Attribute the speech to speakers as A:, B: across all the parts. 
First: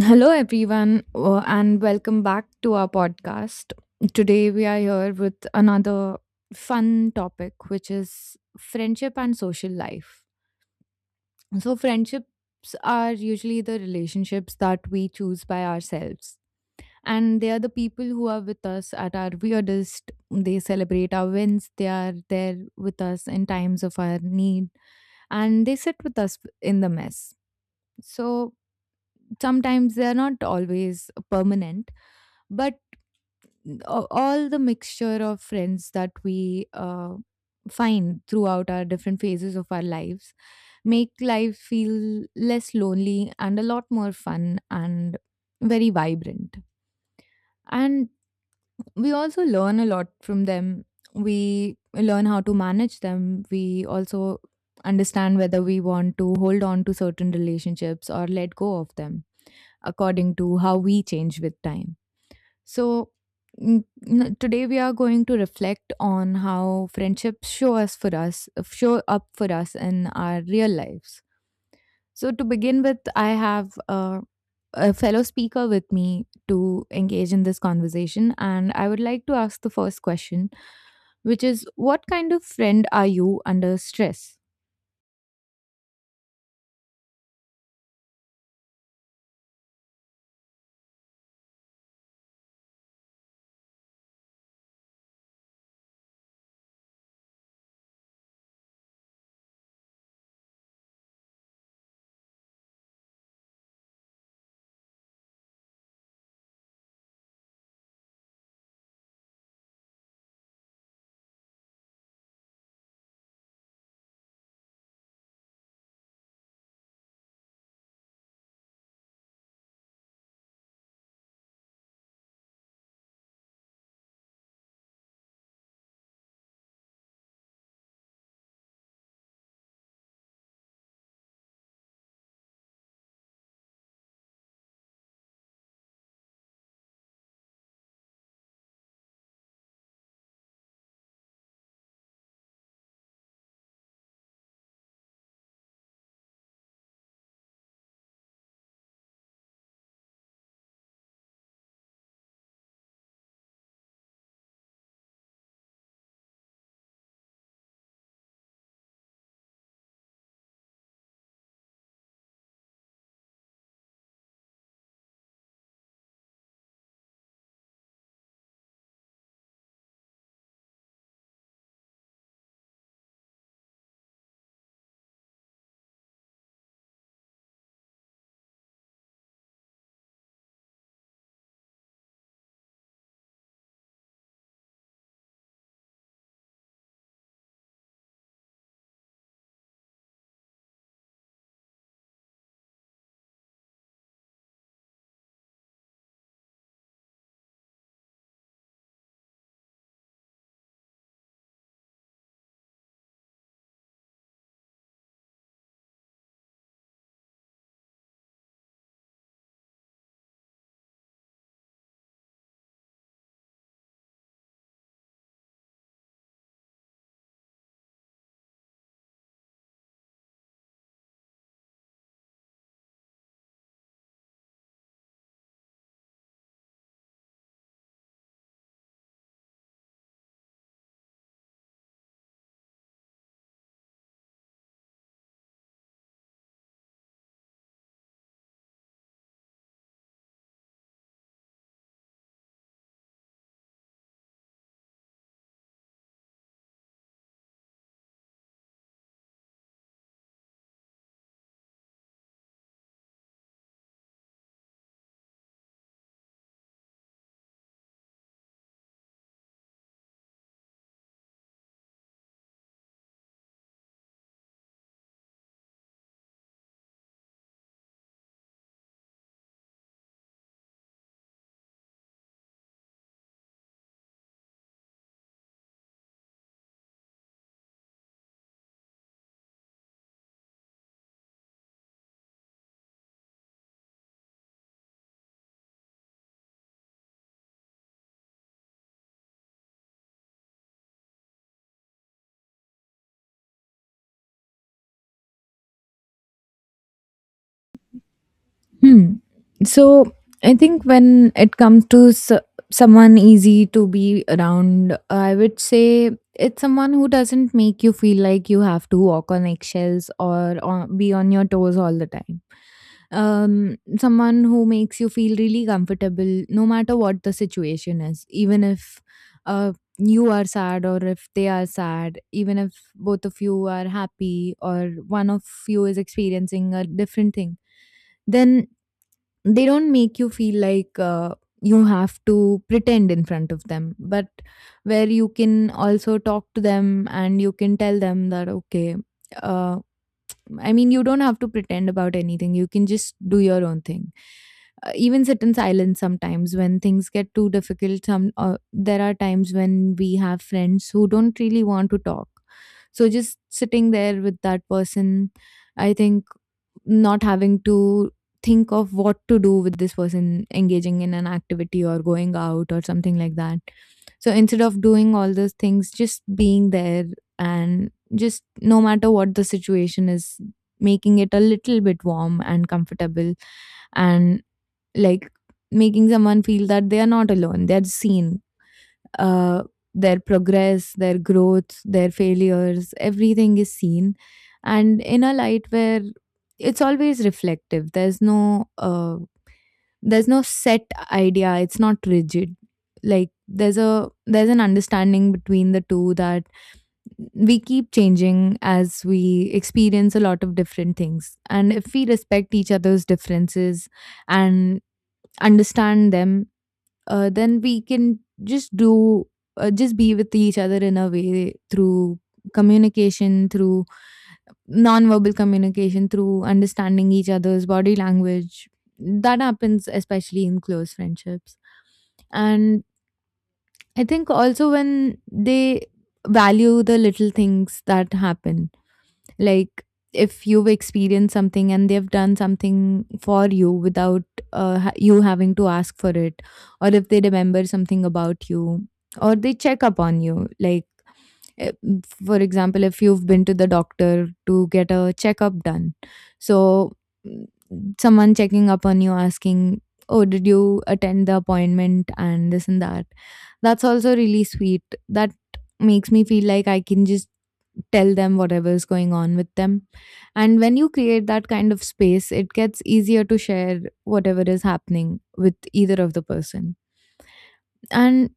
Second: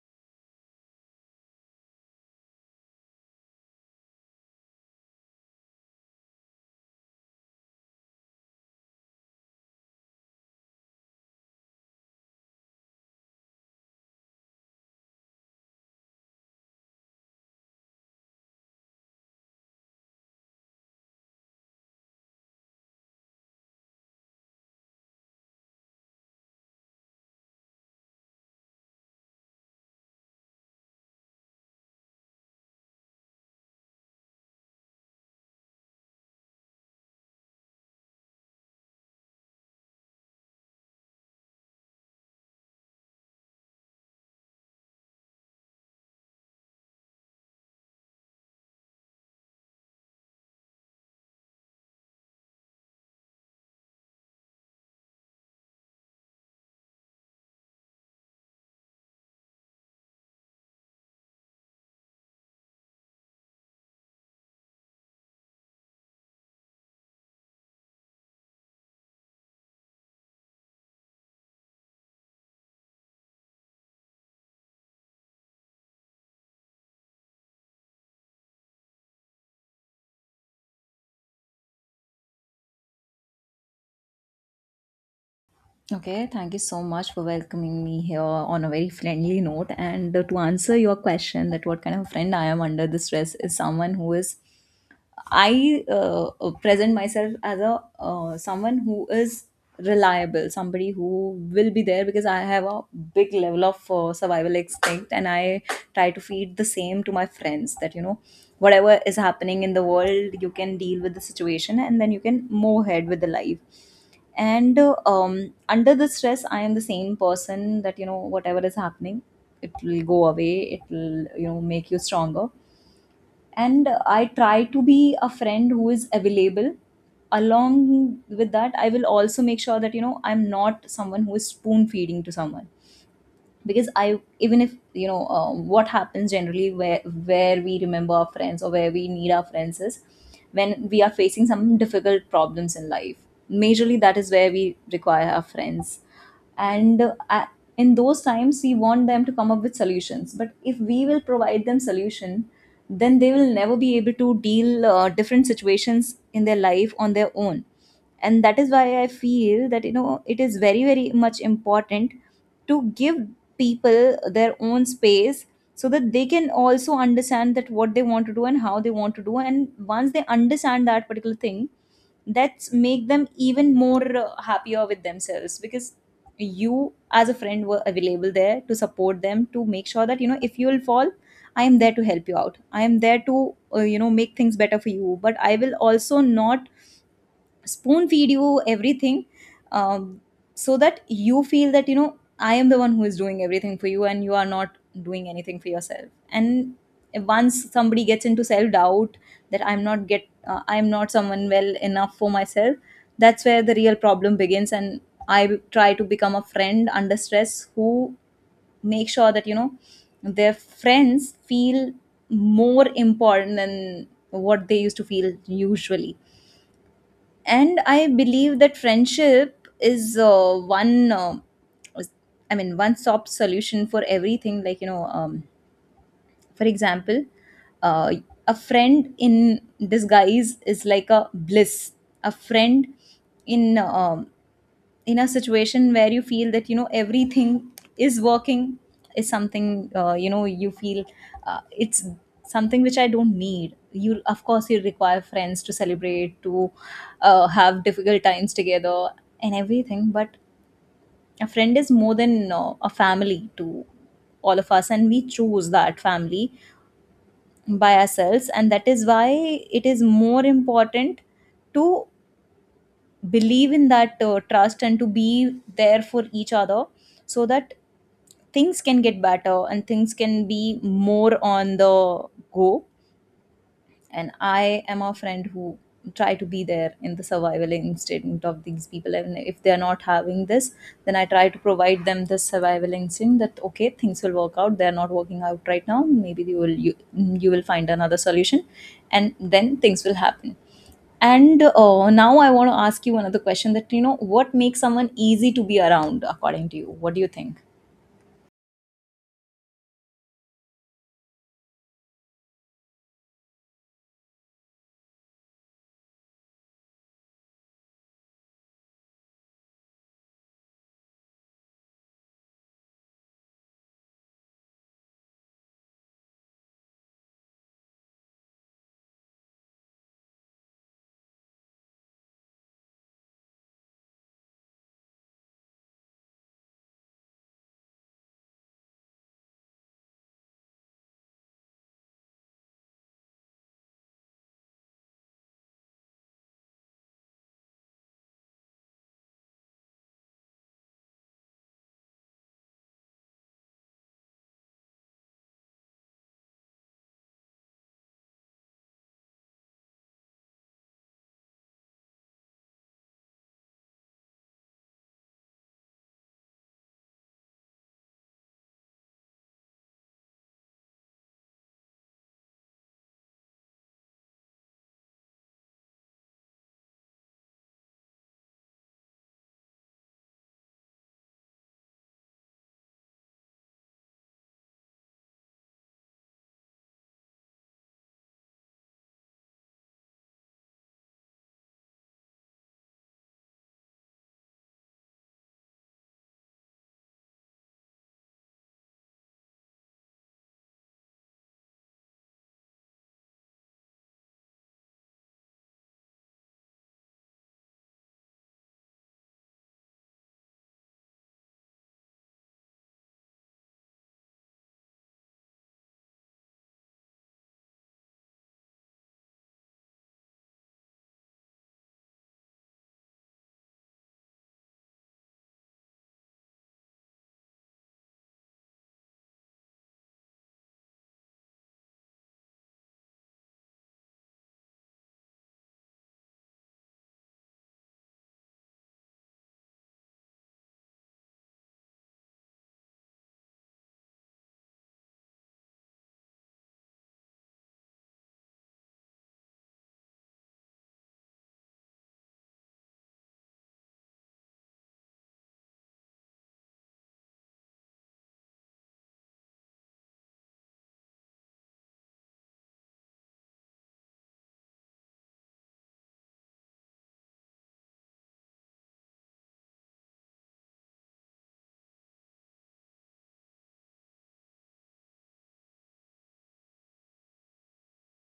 A: Hello, everyone, and welcome back to our podcast. Today, we are here with another fun topic, which is friendship and social life. So, friendships are usually the relationships that we choose by ourselves, and they are the people who are with us at our weirdest. They celebrate our wins, they are there with us in times of our need, and they sit with us in the mess. So sometimes they are not always permanent, but all the mixture of friends that we find throughout our different phases of our lives make life feel less lonely and a lot more fun and very vibrant. And we also learn a lot from them. We learn how to manage them. We also understand whether we want to hold on to certain relationships or let go of them according to how we change with time. So, today we are going to reflect on how friendships show up for us in our real lives. So, to begin with, I have a fellow speaker with me to engage in this conversation, and I would like to ask the first question, which is, what kind of friend are you under stress?
B: Okay, thank you so much for welcoming me here on a very friendly note. And To answer your question, that what kind of friend I am under the stress is someone who is I present myself as a someone who is reliable, somebody who will be there because I have a big level of survival instinct, and I try to feed the same to my friends that you know whatever is happening in the world, you can deal with the situation, and then you can move ahead with the life. And Under the stress, I am the same person that you know whatever is happening, it will go away. It will, you know, make you stronger, and I try to be a friend who is available. Along with that, I will also make sure that you know I'm not someone who is spoon feeding to someone, because I even if you know what happens generally where we remember our friends, or where we need our friends, is when we are facing some difficult problems in life, majorly that is where we require our friends. and uh, a- in those times we want them to come up with solutions, but if we will provide them solution, then they will never be able to deal different situations in their life on their own. And that is why I feel that you know it is very very much important to give people their own space, so that they can also understand that what they want to do and how they want to do, and once they understand that particular thing, that's make them even more happier with themselves, because you as a friend were available there to support them, to make sure that you know if you will fall, I am there to help you out. I am there to you know make things better for you, but I will also not spoon feed you everything, um, so that you feel that you know I am the one who is doing everything for you and you are not doing anything for yourself. And once somebody gets into self doubt that I'm not someone well enough for myself, that's where the real problem begins. And I try to become a friend under stress who make sure that you know their friends feel more important than what they used to feel usually. And I believe that friendship is one I mean one stop solution for everything, like you know, for example, uh, a friend in disguise is like a bliss. A friend in um, in a situation where you feel that you know everything is working is something you know you feel it's something which I don't need. You of course you require friends to celebrate, to have difficult times together and everything. But a friend is more than a family to all of us, and we choose that family by ourselves. And that is why it is more important to believe in that trust and to be there for each other, so that things can get better and things can be more on the go. And I am a friend who try to be there in the survival instinct of these people, and if they're not having this, then I try to provide them this survival instinct that okay, things will work out, they're not working out right now, maybe you will find another solution, and then things will happen. And Now I want to ask you another question, that you know what makes someone easy to be around. According to you, what do you think?
A: Hmm. So I think when it comes to s someone easy to be around, I would say it's someone who doesn't make you feel like you have to walk on eggshells or be on your toes all the time. Um, someone who makes you feel really comfortable no matter what the situation is, even if uh, you are sad or if they are sad, even if both of you are happy or one of you is experiencing a different thing, then they don't make you feel like you have to pretend in front of them, but where you can also talk to them and you can tell them that, okay, uh, I mean, you don't have to pretend about anything. You can just do your own thing. Even sit in silence sometimes when things get too difficult. Some There are times when we have friends who don't really want to talk. So just sitting there with that person, I think, not having to think of what to do with this person engaging in an activity or going out or something like that. So instead of doing all those things, just being there, and just no matter what the situation is, making it a little bit warm and comfortable, and like making someone feel that they are not alone, they're seen, uh, their progress, their growth, their failures, everything is seen, and in a light where it's always reflective. There's there's no set idea, it's not rigid. Like there's an understanding between the two that we keep changing as we experience a lot of different things. And if we respect each other's differences and understand them, then we can just be with each other in a way through communication, through non-verbal communication, through understanding each other's body language. That happens especially in close friendships. And I think also when they value the little things that happen. Like, if you've experienced something and they've done something for you without you having to ask for it, or if they remember something about you, or they check up on you, like for example, if you've been to the doctor to get a checkup done, so, mm, someone checking up on you asking, oh, did you attend the appointment and this and that? That's also really sweet. That makes me feel like I can just tell them whatever is going on with them. And when you create that kind of space, it gets easier to share whatever is happening with either of the person. And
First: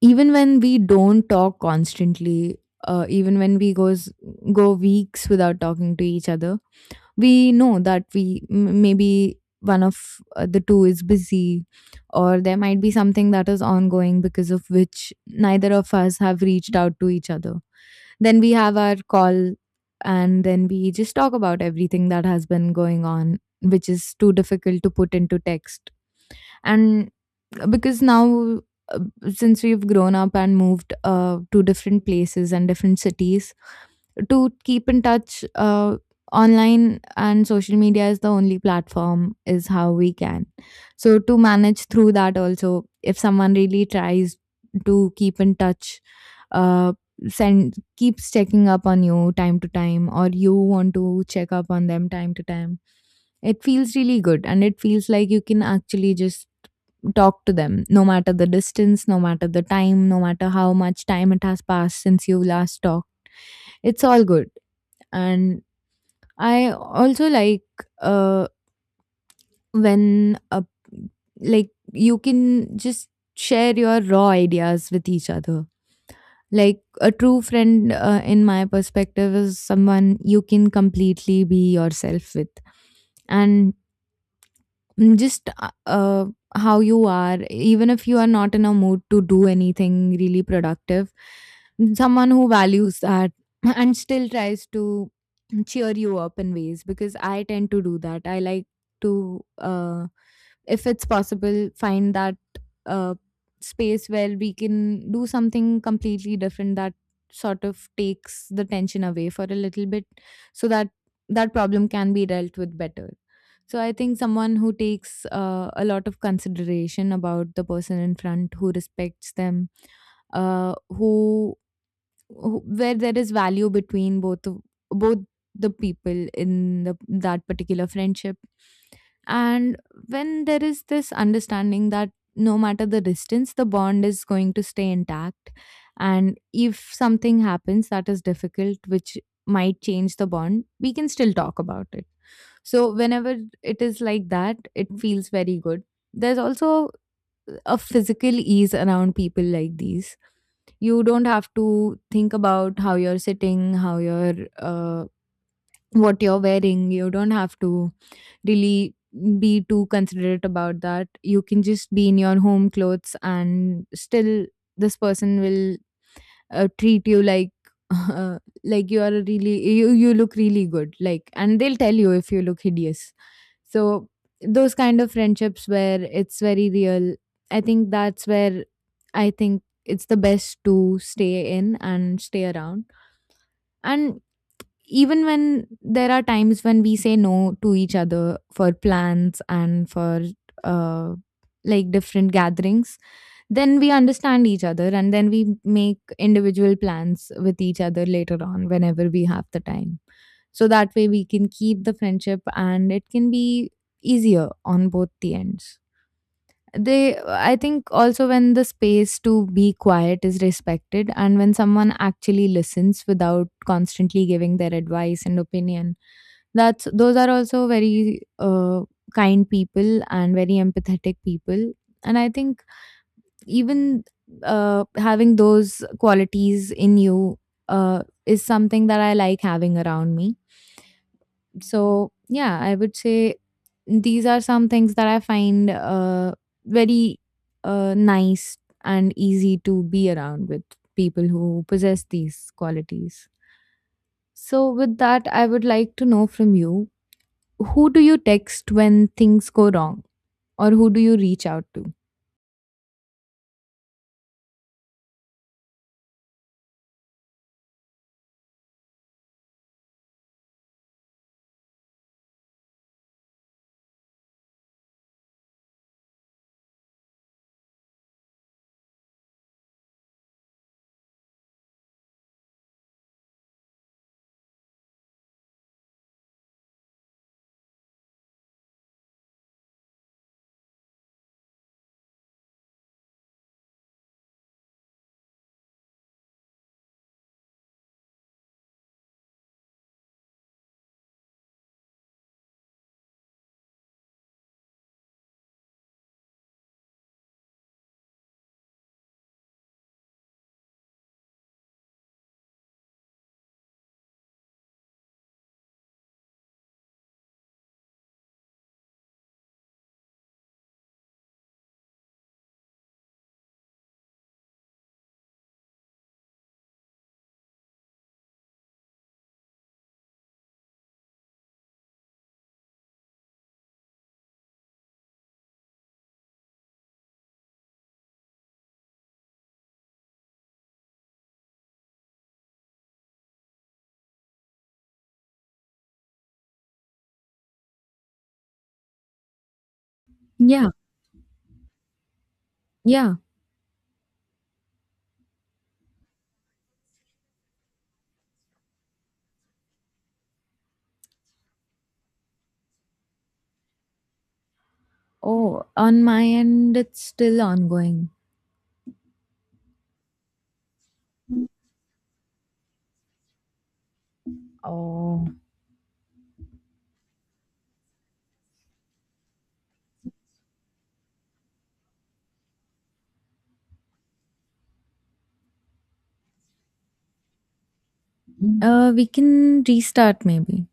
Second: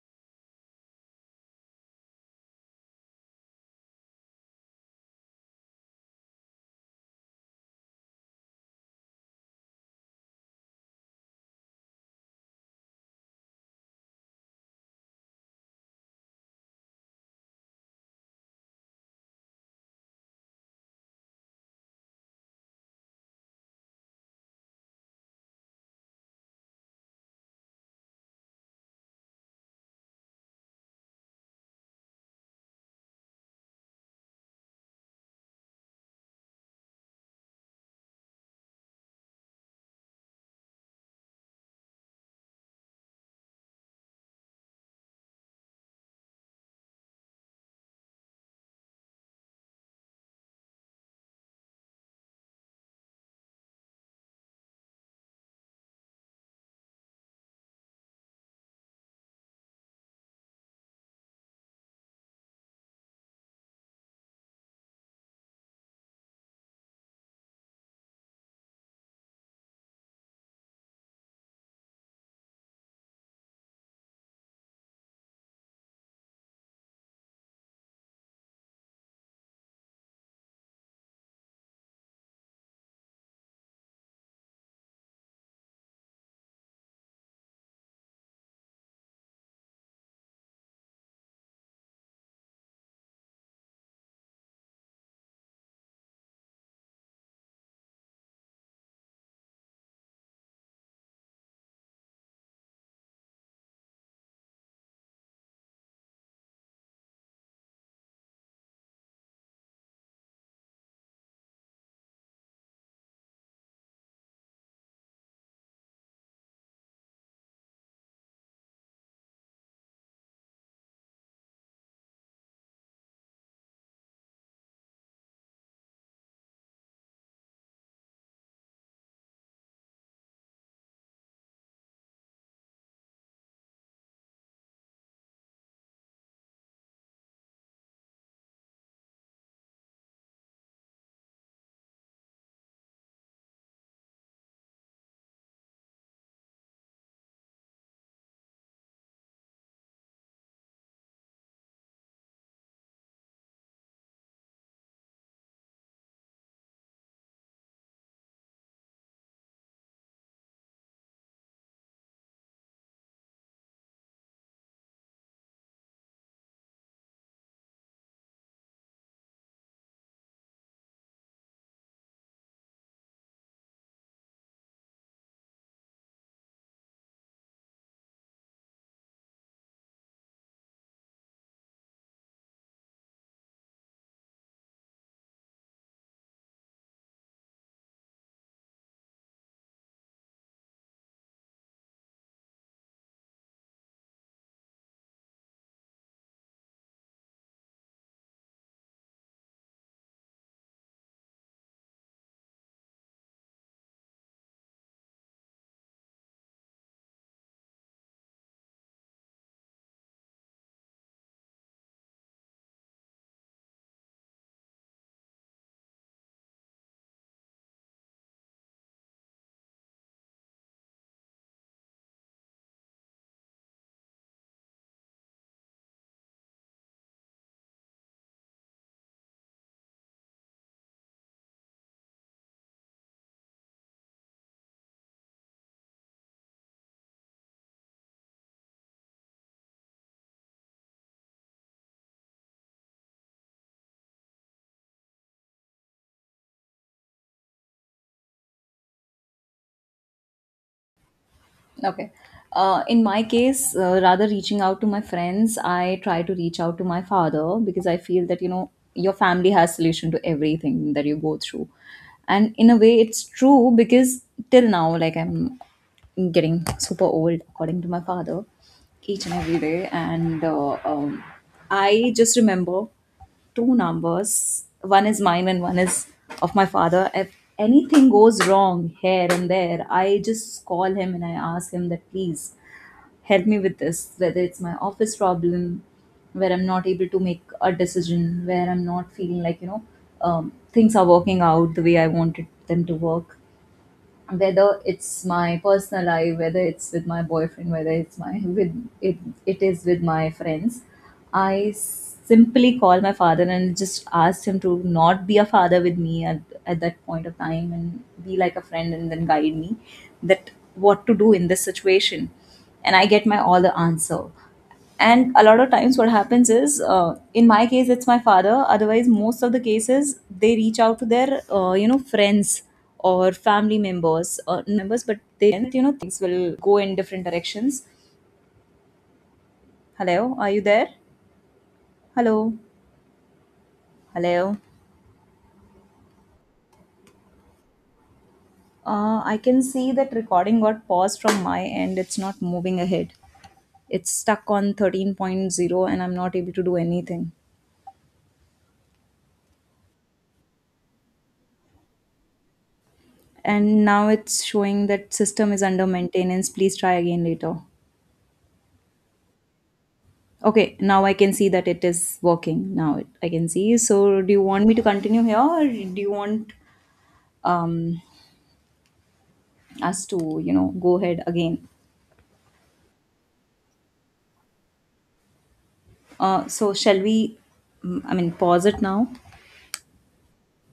A: even when we don't talk constantly, even when we goes go weeks without talking to each other, we know that maybe one of the two is busy, or there might be something that is ongoing because of which neither of us have reached out to each other, then we have our call and then we just talk about everything that has been going on, which is too difficult to put into text. And because now, uh, since we've grown up and moved to different places and different cities, to keep in touch online and social media is the only platform, is how we can, so to manage through that also, if someone really tries to keep in touch, uh, send keeps checking up on you time to time, or you want to check up on them time to time, it feels really good and it feels like you can actually just talk to them, no matter the distance, no matter the time, no matter how much time it has passed since you last talked, it's all good. And I also like, uh, when like you can just share your raw ideas with each other. Like a true friend, in my perspective, is someone you can completely be yourself with, and Mm, just how you are, even if you are not in a mood to do anything really productive. Someone who values that and still tries to cheer you up in ways, because I tend to do that. I like to, if it's possible, find that uh, space where we can do something completely different that sort of takes the tension away for a little bit, so that that problem can be dealt with better. So I think someone who takes a lot of consideration about the person in front, who respects them, uh, who where there is value between both the people in that particular friendship, and when there is this understanding that no matter the distance the bond is going to stay intact, and if something happens that is difficult which might change the bond, we can still talk about it. So whenever it is like that, it feels very good. There's also a physical ease around people like these. You don't have to think about how you're sitting, how what you're wearing. You don't have to really be too considerate about that. You can just be in your home clothes and still this person will treat you like like you are a really you you look really good, like, and they'll tell you if you look hideous. So those kind of friendships where it's very real, I think that's where, I think it's the best to stay in and stay around. And even when there are times when we say no to each other for plans and for uh, like different gatherings, then we understand each other and then we make individual plans with each other later on whenever we have the time. So that way we can keep the friendship and it can be easier on both the ends. They I think also when the space to be quiet is respected and when someone actually listens without constantly giving their advice and opinion, that's those are also very kind people and very empathetic people. And I think even, having those qualities in you is something that I like having around me. So, yeah, I would say these are some things that I find very nice and easy to be around with people who possess these qualities. So, with that, I would like to know from you, who do you text when things go wrong, or who do you reach out to?
B: Okay. In my case, rather reaching out to my friends, I try to reach out to my father, because I feel that you know your family has solution to everything that you go through, and in a way, it's true because till now, like I'm getting super old, according to my father, each and every day. And I just remember two numbers. One is mine and one is of my father. If anything goes wrong here and there, I just call him and I ask him that please help me with this, whether it's my office problem, where I'm not able to make a decision, where I'm not feeling like, you know, things are working out the way I wanted them to work, whether it's my personal life, whether it's with my boyfriend, whether it's my with it, it is with my friends. I simply call my father and just asked him to not be a father with me at that point of time and be like a friend, and then guide me that what to do in this situation, and I get my all the answer. And a lot of times what happens is, in my case it's my father, otherwise most of the cases they reach out to their you know friends or family members or members, but they you know things will go in different directions. Hello, are you there? Hello. Hello. I can see that recording
A: Yeah,
B: got paused from my end, it's not moving ahead.
A: yeah.
B: It's stuck on thirteen point zero, and I'm not able to do anything. And now it's showing that system is
A: Oh,
B: under
A: on my
B: maintenance,
A: end,
B: please try
A: it's
B: again
A: still
B: later.
A: ongoing.
B: Okay, now I can see that it is working. Now it, I can see. So, do you want me to continue
A: Oh,
B: here, or do you want um, us to, you know, go ahead again? So, shall we? I mean, pause it
A: we
B: now.
A: can restart maybe.